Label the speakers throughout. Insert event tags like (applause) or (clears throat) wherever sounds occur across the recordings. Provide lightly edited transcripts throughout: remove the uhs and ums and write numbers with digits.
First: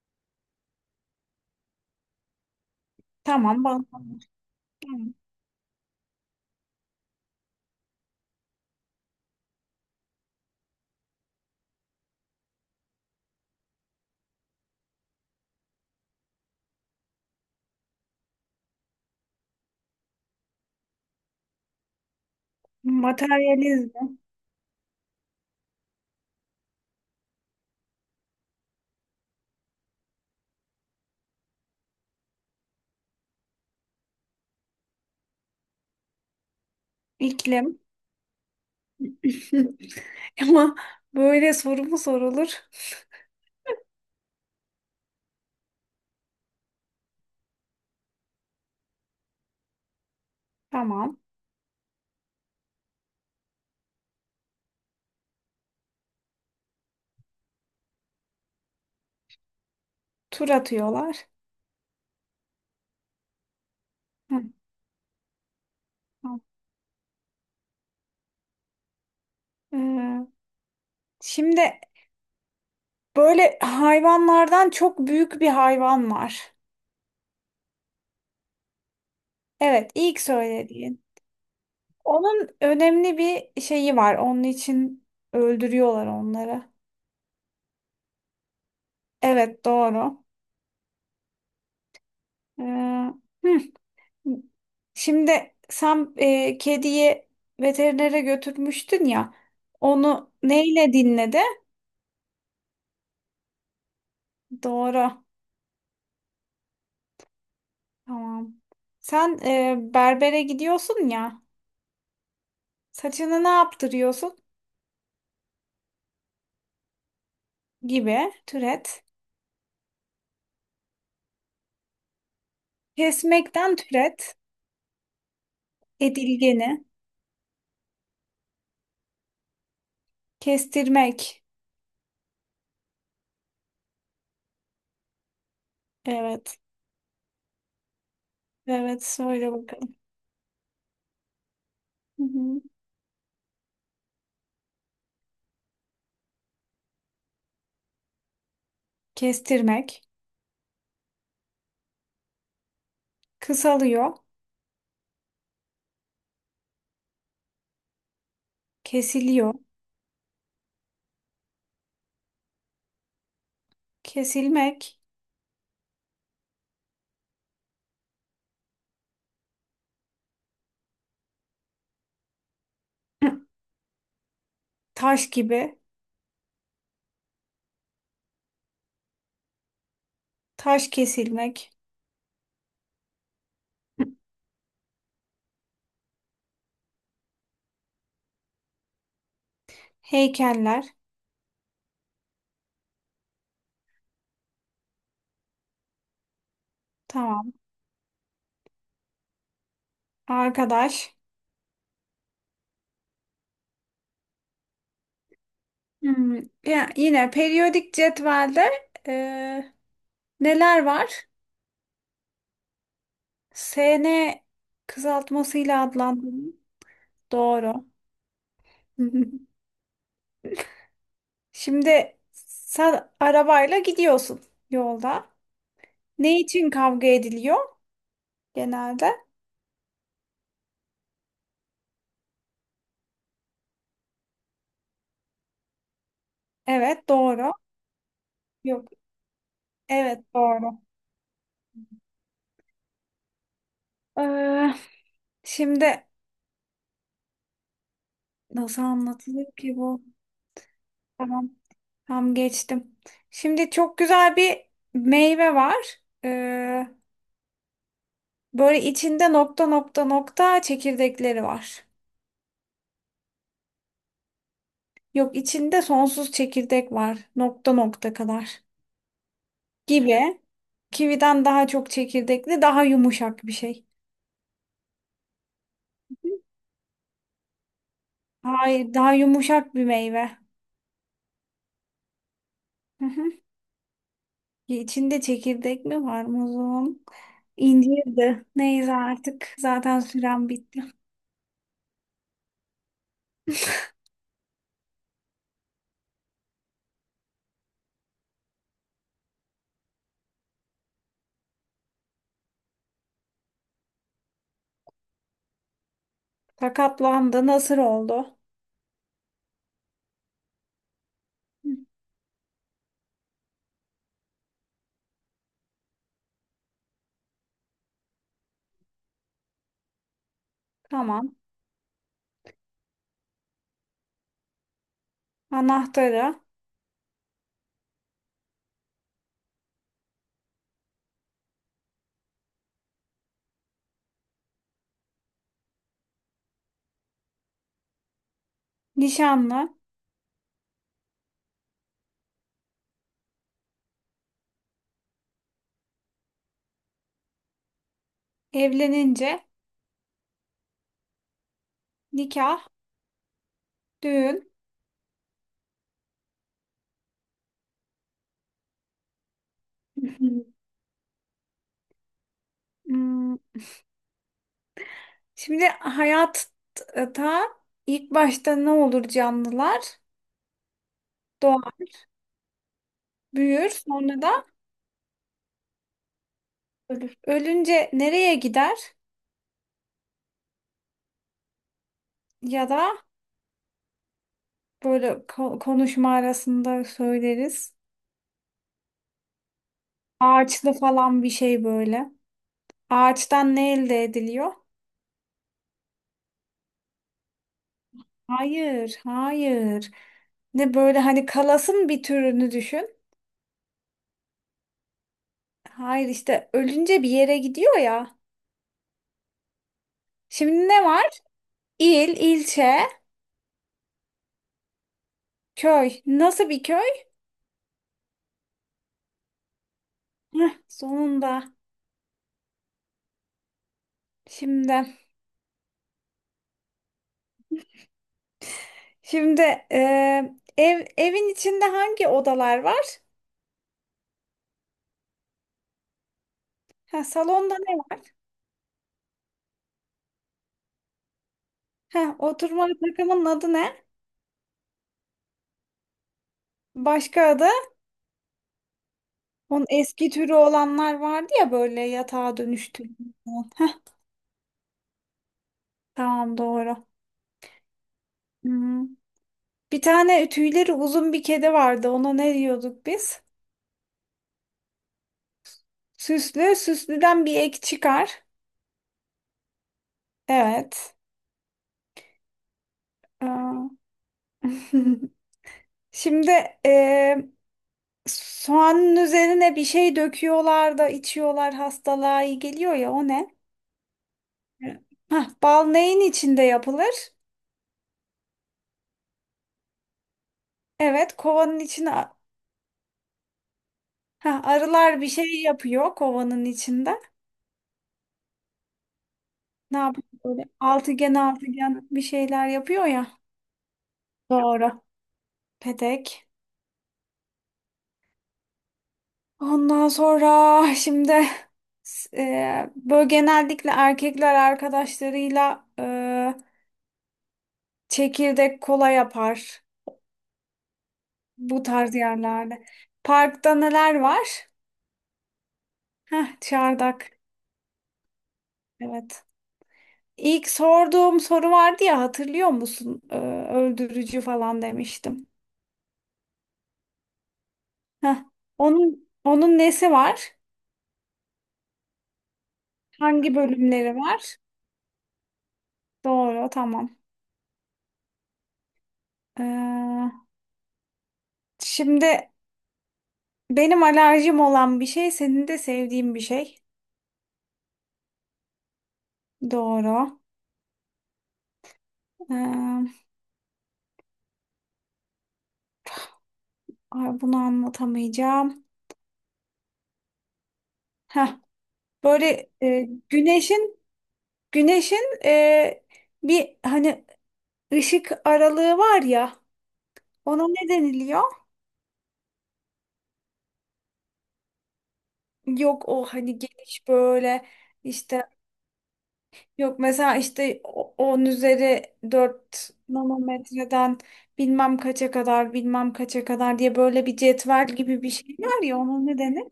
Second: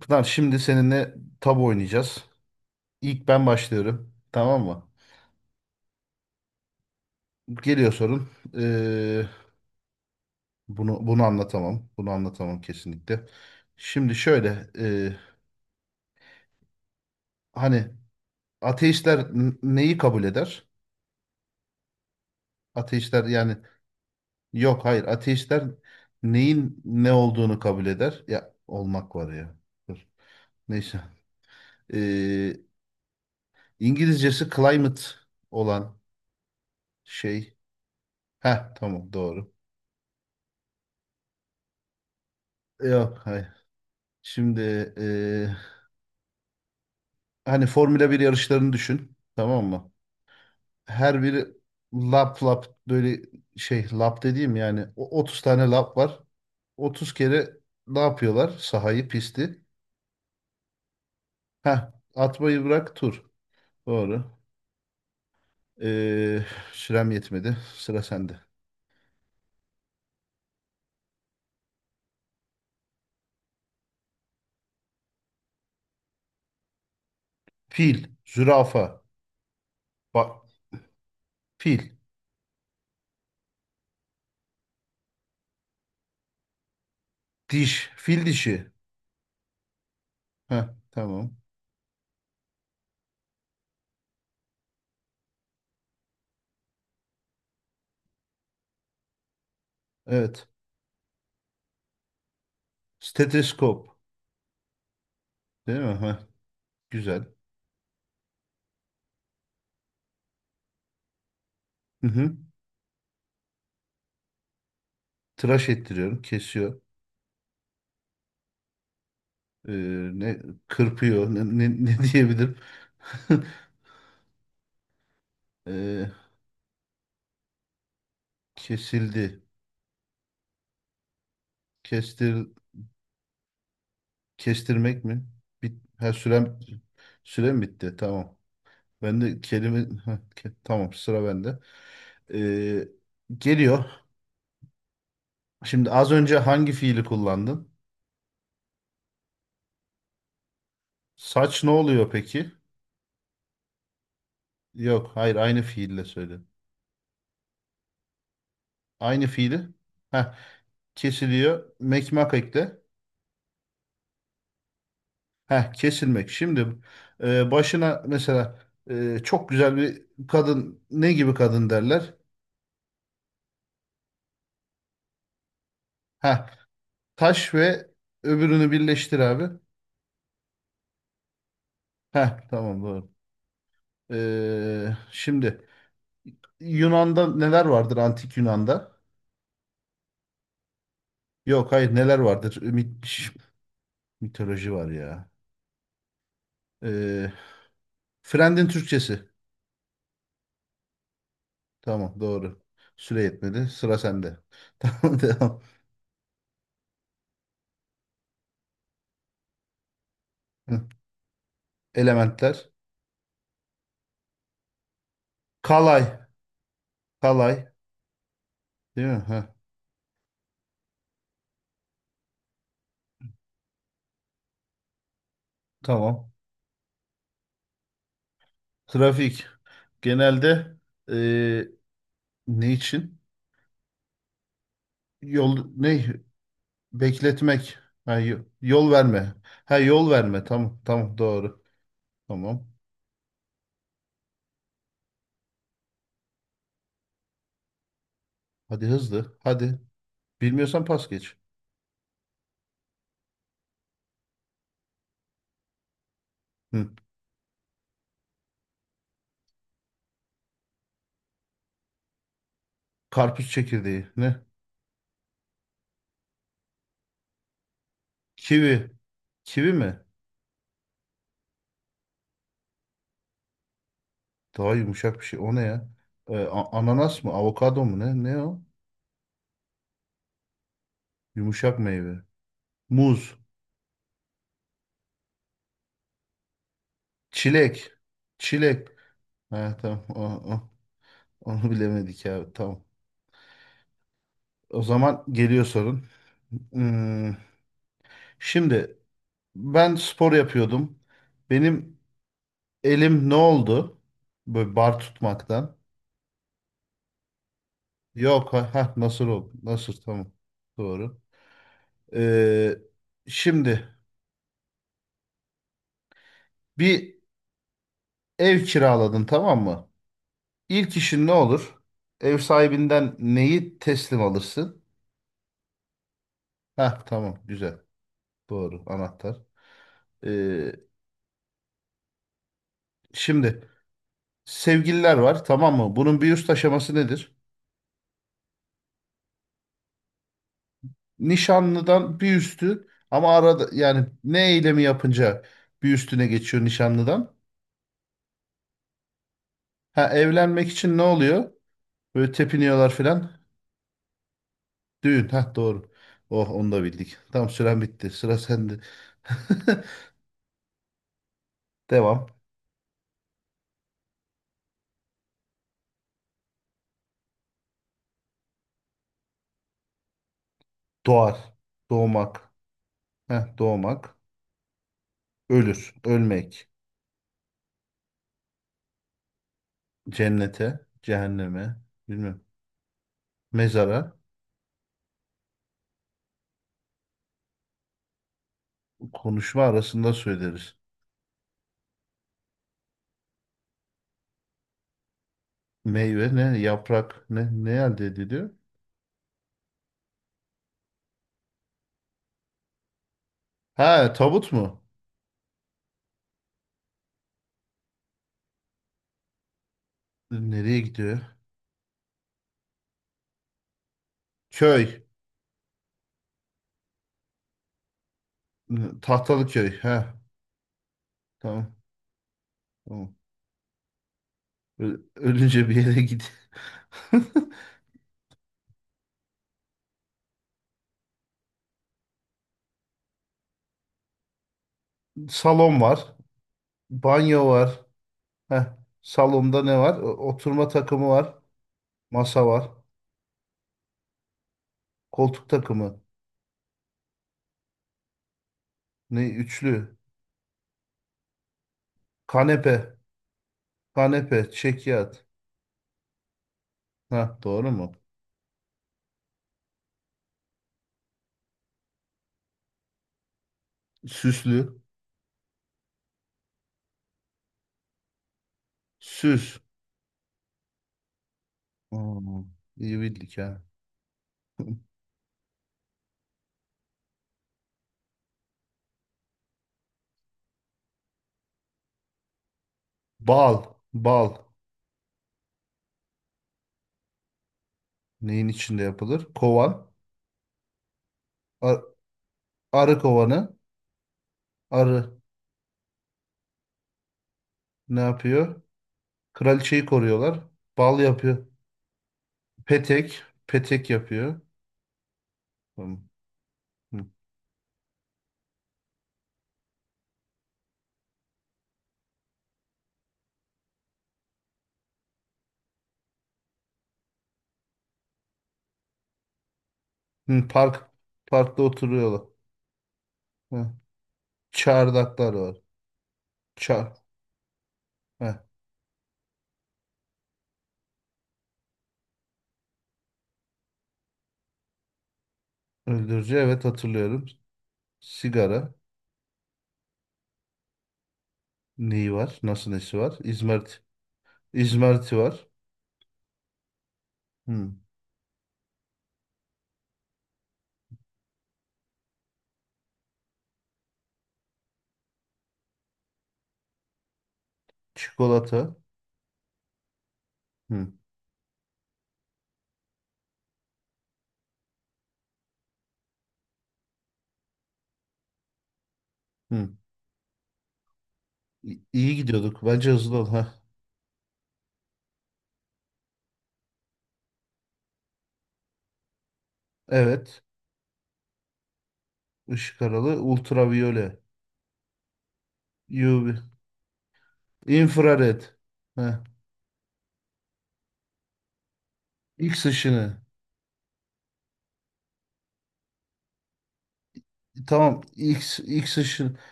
Speaker 1: Tamam, şimdi seninle tabu oynayacağız. İlk ben
Speaker 2: Tamam,
Speaker 1: başlıyorum.
Speaker 2: bağlanmış.
Speaker 1: Tamam mı?
Speaker 2: Tamam.
Speaker 1: Geliyor sorun. Ee, bunu anlatamam. Bunu anlatamam kesinlikle. Şimdi şöyle hani ateistler neyi kabul eder? Ateistler yani
Speaker 2: Materyalizm,
Speaker 1: yok hayır ateistler neyin ne olduğunu kabul eder. Ya olmak var ya. Dur. Neyse. Ee, İngilizcesi climate olan şey.
Speaker 2: iklim.
Speaker 1: Heh, tamam, doğru.
Speaker 2: (laughs) Ama böyle soru mu sorulur?
Speaker 1: Yok hayır. Şimdi e, hani Formula bir yarışlarını düşün. Tamam mı?
Speaker 2: Tamam.
Speaker 1: Her biri lap lap böyle şey, lap dediğim yani 30 tane lap var. 30 kere ne yapıyorlar? Sahayı, pisti.
Speaker 2: Tur atıyorlar.
Speaker 1: Heh, atmayı bırak, tur. Doğru.
Speaker 2: Hı,
Speaker 1: Ee,
Speaker 2: tamam.
Speaker 1: sürem yetmedi. Sıra sende.
Speaker 2: Ee, şimdi böyle hayvanlardan çok büyük bir hayvan var.
Speaker 1: Fil, zürafa,
Speaker 2: Evet, ilk
Speaker 1: bak,
Speaker 2: söylediğin.
Speaker 1: fil,
Speaker 2: Onun önemli bir şeyi var. Onun için öldürüyorlar onları.
Speaker 1: diş, fil dişi.
Speaker 2: Evet, doğru.
Speaker 1: Heh, tamam.
Speaker 2: Ee, hı. Şimdi sen kediyi veterinere götürmüştün ya. Onu
Speaker 1: Evet.
Speaker 2: neyle dinledi?
Speaker 1: Steteskop.
Speaker 2: Doğru.
Speaker 1: Değil mi? Heh, güzel.
Speaker 2: Tamam. Sen berbere gidiyorsun ya.
Speaker 1: Hı hı.
Speaker 2: Saçını ne yaptırıyorsun?
Speaker 1: Tıraş ettiriyorum. Kesiyor.
Speaker 2: Gibi. Türet.
Speaker 1: Ee, ne kırpıyor, ne diyebilirim. (laughs)
Speaker 2: Kesmekten türet.
Speaker 1: Ee,
Speaker 2: Edilgeni.
Speaker 1: kesildi,
Speaker 2: Kestirmek.
Speaker 1: kestir, kestirmek mi, bit, ha,
Speaker 2: Evet.
Speaker 1: sürem, sürem bitti, tamam,
Speaker 2: Evet.
Speaker 1: ben de
Speaker 2: Söyle bakalım.
Speaker 1: kelime. (laughs) Ha, tamam, sıra bende.
Speaker 2: Hı hı.
Speaker 1: Ee, geliyor. Şimdi az önce hangi fiili kullandın?
Speaker 2: Kestirmek.
Speaker 1: Saç ne oluyor peki?
Speaker 2: Kısalıyor.
Speaker 1: Yok hayır, aynı fiille söyle. Aynı
Speaker 2: Kesiliyor.
Speaker 1: fiili. Ha, kesiliyor, mekmak ekle.
Speaker 2: Kesilmek.
Speaker 1: Heh, kesilmek. Şimdi başına mesela çok güzel bir kadın ne gibi kadın derler?
Speaker 2: (clears throat) Taş gibi.
Speaker 1: Heh, taş ve öbürünü birleştir abi.
Speaker 2: Taş kesilmek.
Speaker 1: Heh, tamam doğru. E, şimdi Yunan'da neler vardır, antik Yunan'da?
Speaker 2: Heykeller.
Speaker 1: Yok hayır, neler vardır? Mitoloji var ya. E,
Speaker 2: Tamam.
Speaker 1: Frend'in Türkçesi.
Speaker 2: Arkadaş.
Speaker 1: Tamam doğru. Süre yetmedi. Sıra sende. (laughs) Tamam, devam.
Speaker 2: Hmm, ya yine periyodik cetvelde e, neler
Speaker 1: Hı,
Speaker 2: var?
Speaker 1: elementler.
Speaker 2: SN kısaltmasıyla
Speaker 1: Kalay.
Speaker 2: adlandırılıyor.
Speaker 1: Kalay.
Speaker 2: Doğru.
Speaker 1: Değil mi? Heh,
Speaker 2: (laughs) Şimdi sen arabayla gidiyorsun yolda.
Speaker 1: tamam.
Speaker 2: Ne için kavga ediliyor genelde?
Speaker 1: Trafik, genelde e, ne için? Yol ne?
Speaker 2: Evet, doğru.
Speaker 1: Bekletmek. Ha,
Speaker 2: Yok,
Speaker 1: yol verme. Ha, yol
Speaker 2: evet,
Speaker 1: verme. Tamam
Speaker 2: doğru.
Speaker 1: tamam doğru. Tamam.
Speaker 2: Ee, şimdi nasıl
Speaker 1: Hadi hızlı.
Speaker 2: anlatılır ki
Speaker 1: Hadi.
Speaker 2: bu?
Speaker 1: Bilmiyorsan pas geç.
Speaker 2: Tamam. Tam geçtim. Şimdi çok güzel bir meyve var.
Speaker 1: Hı.
Speaker 2: Böyle içinde nokta nokta nokta çekirdekleri var.
Speaker 1: Karpuz çekirdeği. Ne?
Speaker 2: Yok, içinde sonsuz çekirdek var. Nokta nokta kadar.
Speaker 1: Kivi. Kivi mi?
Speaker 2: Gibi. Kividen daha çok çekirdekli, daha yumuşak bir şey.
Speaker 1: Daha yumuşak bir şey. O ne ya? E, ananas mı? Avokado mu? Ne? Ne o?
Speaker 2: Hayır, daha yumuşak bir meyve.
Speaker 1: Yumuşak meyve.
Speaker 2: Hı hı.
Speaker 1: Muz.
Speaker 2: İçinde çekirdek mi var muzum?
Speaker 1: Çilek.
Speaker 2: İncirdi.
Speaker 1: Çilek.
Speaker 2: Neyse artık.
Speaker 1: Ha
Speaker 2: Zaten
Speaker 1: tamam.
Speaker 2: sürem
Speaker 1: O-
Speaker 2: bitti.
Speaker 1: Onu bilemedik ya. Tamam. O zaman geliyor sorun. Hmm. Şimdi ben spor yapıyordum. Benim elim ne oldu? Böyle bar tutmaktan.
Speaker 2: Sakatlandı. Nasır oldu.
Speaker 1: Yok, ha, nasıl oldu? Nasıl, tamam. Doğru.
Speaker 2: Hı,
Speaker 1: Ee, şimdi bir ev kiraladın, tamam mı? İlk işin ne
Speaker 2: tamam.
Speaker 1: olur? Ev sahibinden neyi teslim alırsın?
Speaker 2: Anahtarı.
Speaker 1: Ha tamam, güzel. Doğru, anahtar. Ee, şimdi sevgililer var, tamam mı? Bunun bir üst aşaması nedir?
Speaker 2: Nişanlı,
Speaker 1: Nişanlıdan bir üstü, ama arada yani ne eylemi yapınca bir üstüne geçiyor nişanlıdan?
Speaker 2: evlenince,
Speaker 1: Ha, evlenmek için ne oluyor? Böyle
Speaker 2: nikah,
Speaker 1: tepiniyorlar filan.
Speaker 2: düğün.
Speaker 1: Düğün. Ha doğru. Oh, onu da bildik. Tamam, süren bitti. Sıra sende. (laughs)
Speaker 2: (laughs)
Speaker 1: Devam.
Speaker 2: Hmm, şimdi hayatta ilk başta ne olur canlılar?
Speaker 1: Doğar.
Speaker 2: Doğar,
Speaker 1: Doğmak. Heh,
Speaker 2: büyür,
Speaker 1: doğmak.
Speaker 2: sonra da
Speaker 1: Ölür. Ölmek.
Speaker 2: ölür. Ölünce nereye gider?
Speaker 1: Cennete. Cehenneme. Bilmem.
Speaker 2: Ya da
Speaker 1: Mezara.
Speaker 2: böyle konuşma arasında söyleriz.
Speaker 1: Konuşma arasında
Speaker 2: Ağaçlı
Speaker 1: söyleriz.
Speaker 2: falan bir şey böyle. Ağaçtan ne elde ediliyor?
Speaker 1: Meyve ne? Yaprak ne? Ne elde ediliyor?
Speaker 2: Hayır, hayır. Ne böyle, hani kalasın bir türünü düşün.
Speaker 1: Ha, tabut mu?
Speaker 2: Hayır, işte ölünce bir yere gidiyor ya. Şimdi
Speaker 1: Nereye
Speaker 2: ne
Speaker 1: gidiyor?
Speaker 2: var? İl, ilçe,
Speaker 1: Köy.
Speaker 2: köy. Nasıl bir köy?
Speaker 1: Tahtalı köy. Ha,
Speaker 2: Heh, sonunda.
Speaker 1: tamam. Tamam.
Speaker 2: Şimdi,
Speaker 1: Ölünce bir yere git. (laughs)
Speaker 2: şimdi evin içinde hangi odalar var?
Speaker 1: Salon var.
Speaker 2: Ha,
Speaker 1: Banyo
Speaker 2: salonda ne
Speaker 1: var.
Speaker 2: var?
Speaker 1: Heh. Salonda ne var? Oturma takımı var.
Speaker 2: Ha,
Speaker 1: Masa
Speaker 2: oturma
Speaker 1: var.
Speaker 2: takımının adı ne?
Speaker 1: Koltuk takımı.
Speaker 2: Başka adı?
Speaker 1: Ne?
Speaker 2: Onun
Speaker 1: Üçlü.
Speaker 2: eski türü olanlar vardı ya, böyle yatağa
Speaker 1: Kanepe.
Speaker 2: dönüştürülen. Heh,
Speaker 1: Kanepe. Çekyat.
Speaker 2: tamam, doğru.
Speaker 1: Ha, doğru mu?
Speaker 2: Hmm. Bir tane tüyleri uzun bir kedi vardı. Ona ne diyorduk biz?
Speaker 1: Süslü.
Speaker 2: Süslü, süslüden bir ek çıkar.
Speaker 1: Süs.
Speaker 2: Evet.
Speaker 1: Hmm, iyi bildik
Speaker 2: Aa.
Speaker 1: ha. (laughs)
Speaker 2: (laughs) Şimdi eee soğanın üzerine bir şey döküyorlar da içiyorlar, hastalığa iyi geliyor ya, o ne?
Speaker 1: Bal. Bal.
Speaker 2: Evet. Hah, bal neyin içinde yapılır?
Speaker 1: Neyin içinde yapılır? Kovan.
Speaker 2: Evet, kovanın
Speaker 1: Ar-
Speaker 2: içine, ha,
Speaker 1: arı kovanı.
Speaker 2: arılar bir
Speaker 1: Arı.
Speaker 2: şey yapıyor kovanın içinde.
Speaker 1: Ne yapıyor?
Speaker 2: Ne
Speaker 1: Kraliçeyi
Speaker 2: yapıyor
Speaker 1: koruyorlar.
Speaker 2: böyle,
Speaker 1: Bal
Speaker 2: altıgen
Speaker 1: yapıyor.
Speaker 2: altıgen bir şeyler yapıyor ya.
Speaker 1: Petek. Petek yapıyor.
Speaker 2: Doğru.
Speaker 1: Tamam.
Speaker 2: Petek.
Speaker 1: Hı.
Speaker 2: Ondan sonra şimdi böyle genellikle erkekler arkadaşlarıyla çekirdek kola yapar.
Speaker 1: Hı, park. Parkta
Speaker 2: Bu tarz
Speaker 1: oturuyorlar.
Speaker 2: yerlerde. Parkta
Speaker 1: Hı.
Speaker 2: neler var?
Speaker 1: Çardaklar var.
Speaker 2: Heh,
Speaker 1: Çar.
Speaker 2: çardak.
Speaker 1: Hı.
Speaker 2: Evet. İlk sorduğum soru vardı ya, hatırlıyor musun? Öldürücü falan demiştim.
Speaker 1: Öldürücü. Evet hatırlıyorum.
Speaker 2: Heh.
Speaker 1: Sigara.
Speaker 2: Onun nesi var?
Speaker 1: Neyi var? Nasıl, nesi var?
Speaker 2: Hangi
Speaker 1: İzmarit.
Speaker 2: bölümleri var?
Speaker 1: İzmariti var.
Speaker 2: Doğru, tamam.
Speaker 1: Hı.
Speaker 2: Ee, şimdi benim alerjim olan bir şey, senin de sevdiğin bir şey.
Speaker 1: Çikolata.
Speaker 2: Doğru.
Speaker 1: Hı.
Speaker 2: Ee, ay, bunu anlatamayacağım.
Speaker 1: Hı.
Speaker 2: Heh.
Speaker 1: İyi
Speaker 2: Böyle
Speaker 1: gidiyorduk. Bence hızlı ol. Ha.
Speaker 2: güneşin bir, hani Işık aralığı var ya,
Speaker 1: Evet.
Speaker 2: ona ne deniliyor?
Speaker 1: Işık aralı. Ultraviyole.
Speaker 2: Yok, o hani
Speaker 1: UV.
Speaker 2: geniş böyle işte,
Speaker 1: Infrared. Hı.
Speaker 2: yok mesela işte 10 üzeri
Speaker 1: X
Speaker 2: 4
Speaker 1: ışını.
Speaker 2: nanometreden bilmem kaça kadar, bilmem kaça kadar diye böyle bir cetvel
Speaker 1: Tamam.
Speaker 2: gibi bir şey
Speaker 1: X,
Speaker 2: var ya,
Speaker 1: X
Speaker 2: ona ne
Speaker 1: ışın.
Speaker 2: denir?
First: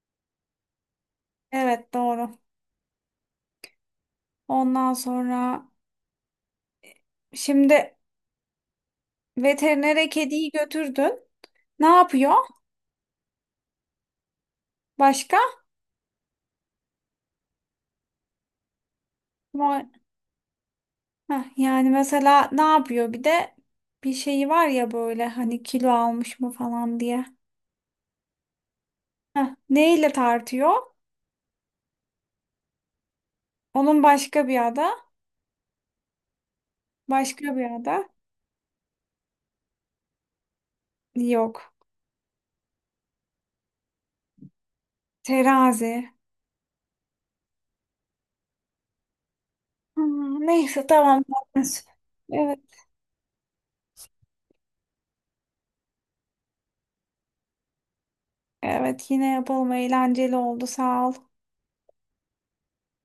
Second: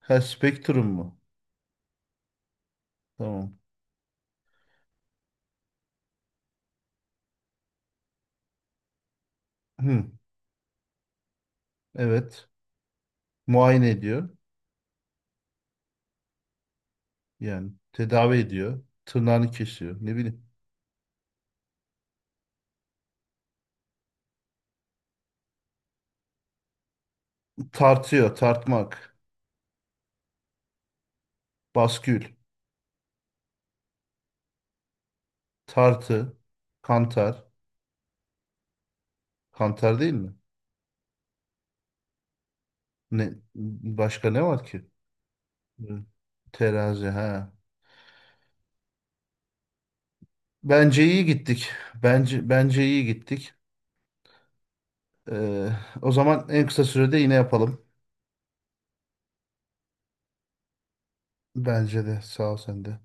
Speaker 1: Ha, spektrum mu?
Speaker 2: Evet, doğru.
Speaker 1: Tamam.
Speaker 2: Ondan sonra şimdi veterinere
Speaker 1: Hı,
Speaker 2: kediyi götürdün. Ne yapıyor?
Speaker 1: evet. Muayene ediyor.
Speaker 2: Başka?
Speaker 1: Yani tedavi ediyor. Tırnağını kesiyor. Ne bileyim.
Speaker 2: Heh, yani mesela ne yapıyor bir de, bir şeyi var ya, böyle hani kilo almış mı falan diye.
Speaker 1: Tartıyor. Tartmak.
Speaker 2: Heh, neyle tartıyor?
Speaker 1: Baskül.
Speaker 2: Onun başka bir ada,
Speaker 1: Tartı. Kantar.
Speaker 2: başka bir ada
Speaker 1: Kantar değil mi?
Speaker 2: yok.
Speaker 1: Ne, başka ne var ki?
Speaker 2: Terazi.
Speaker 1: Hı, terazi. Ha.
Speaker 2: Neyse,
Speaker 1: Bence iyi
Speaker 2: tamam.
Speaker 1: gittik.
Speaker 2: (laughs)
Speaker 1: Bence
Speaker 2: Evet,
Speaker 1: bence iyi gittik. Ee, o zaman en kısa sürede yine yapalım.
Speaker 2: evet, yine yapalım, eğlenceli oldu, sağ ol.
Speaker 1: Bence de. Sağ ol sen de.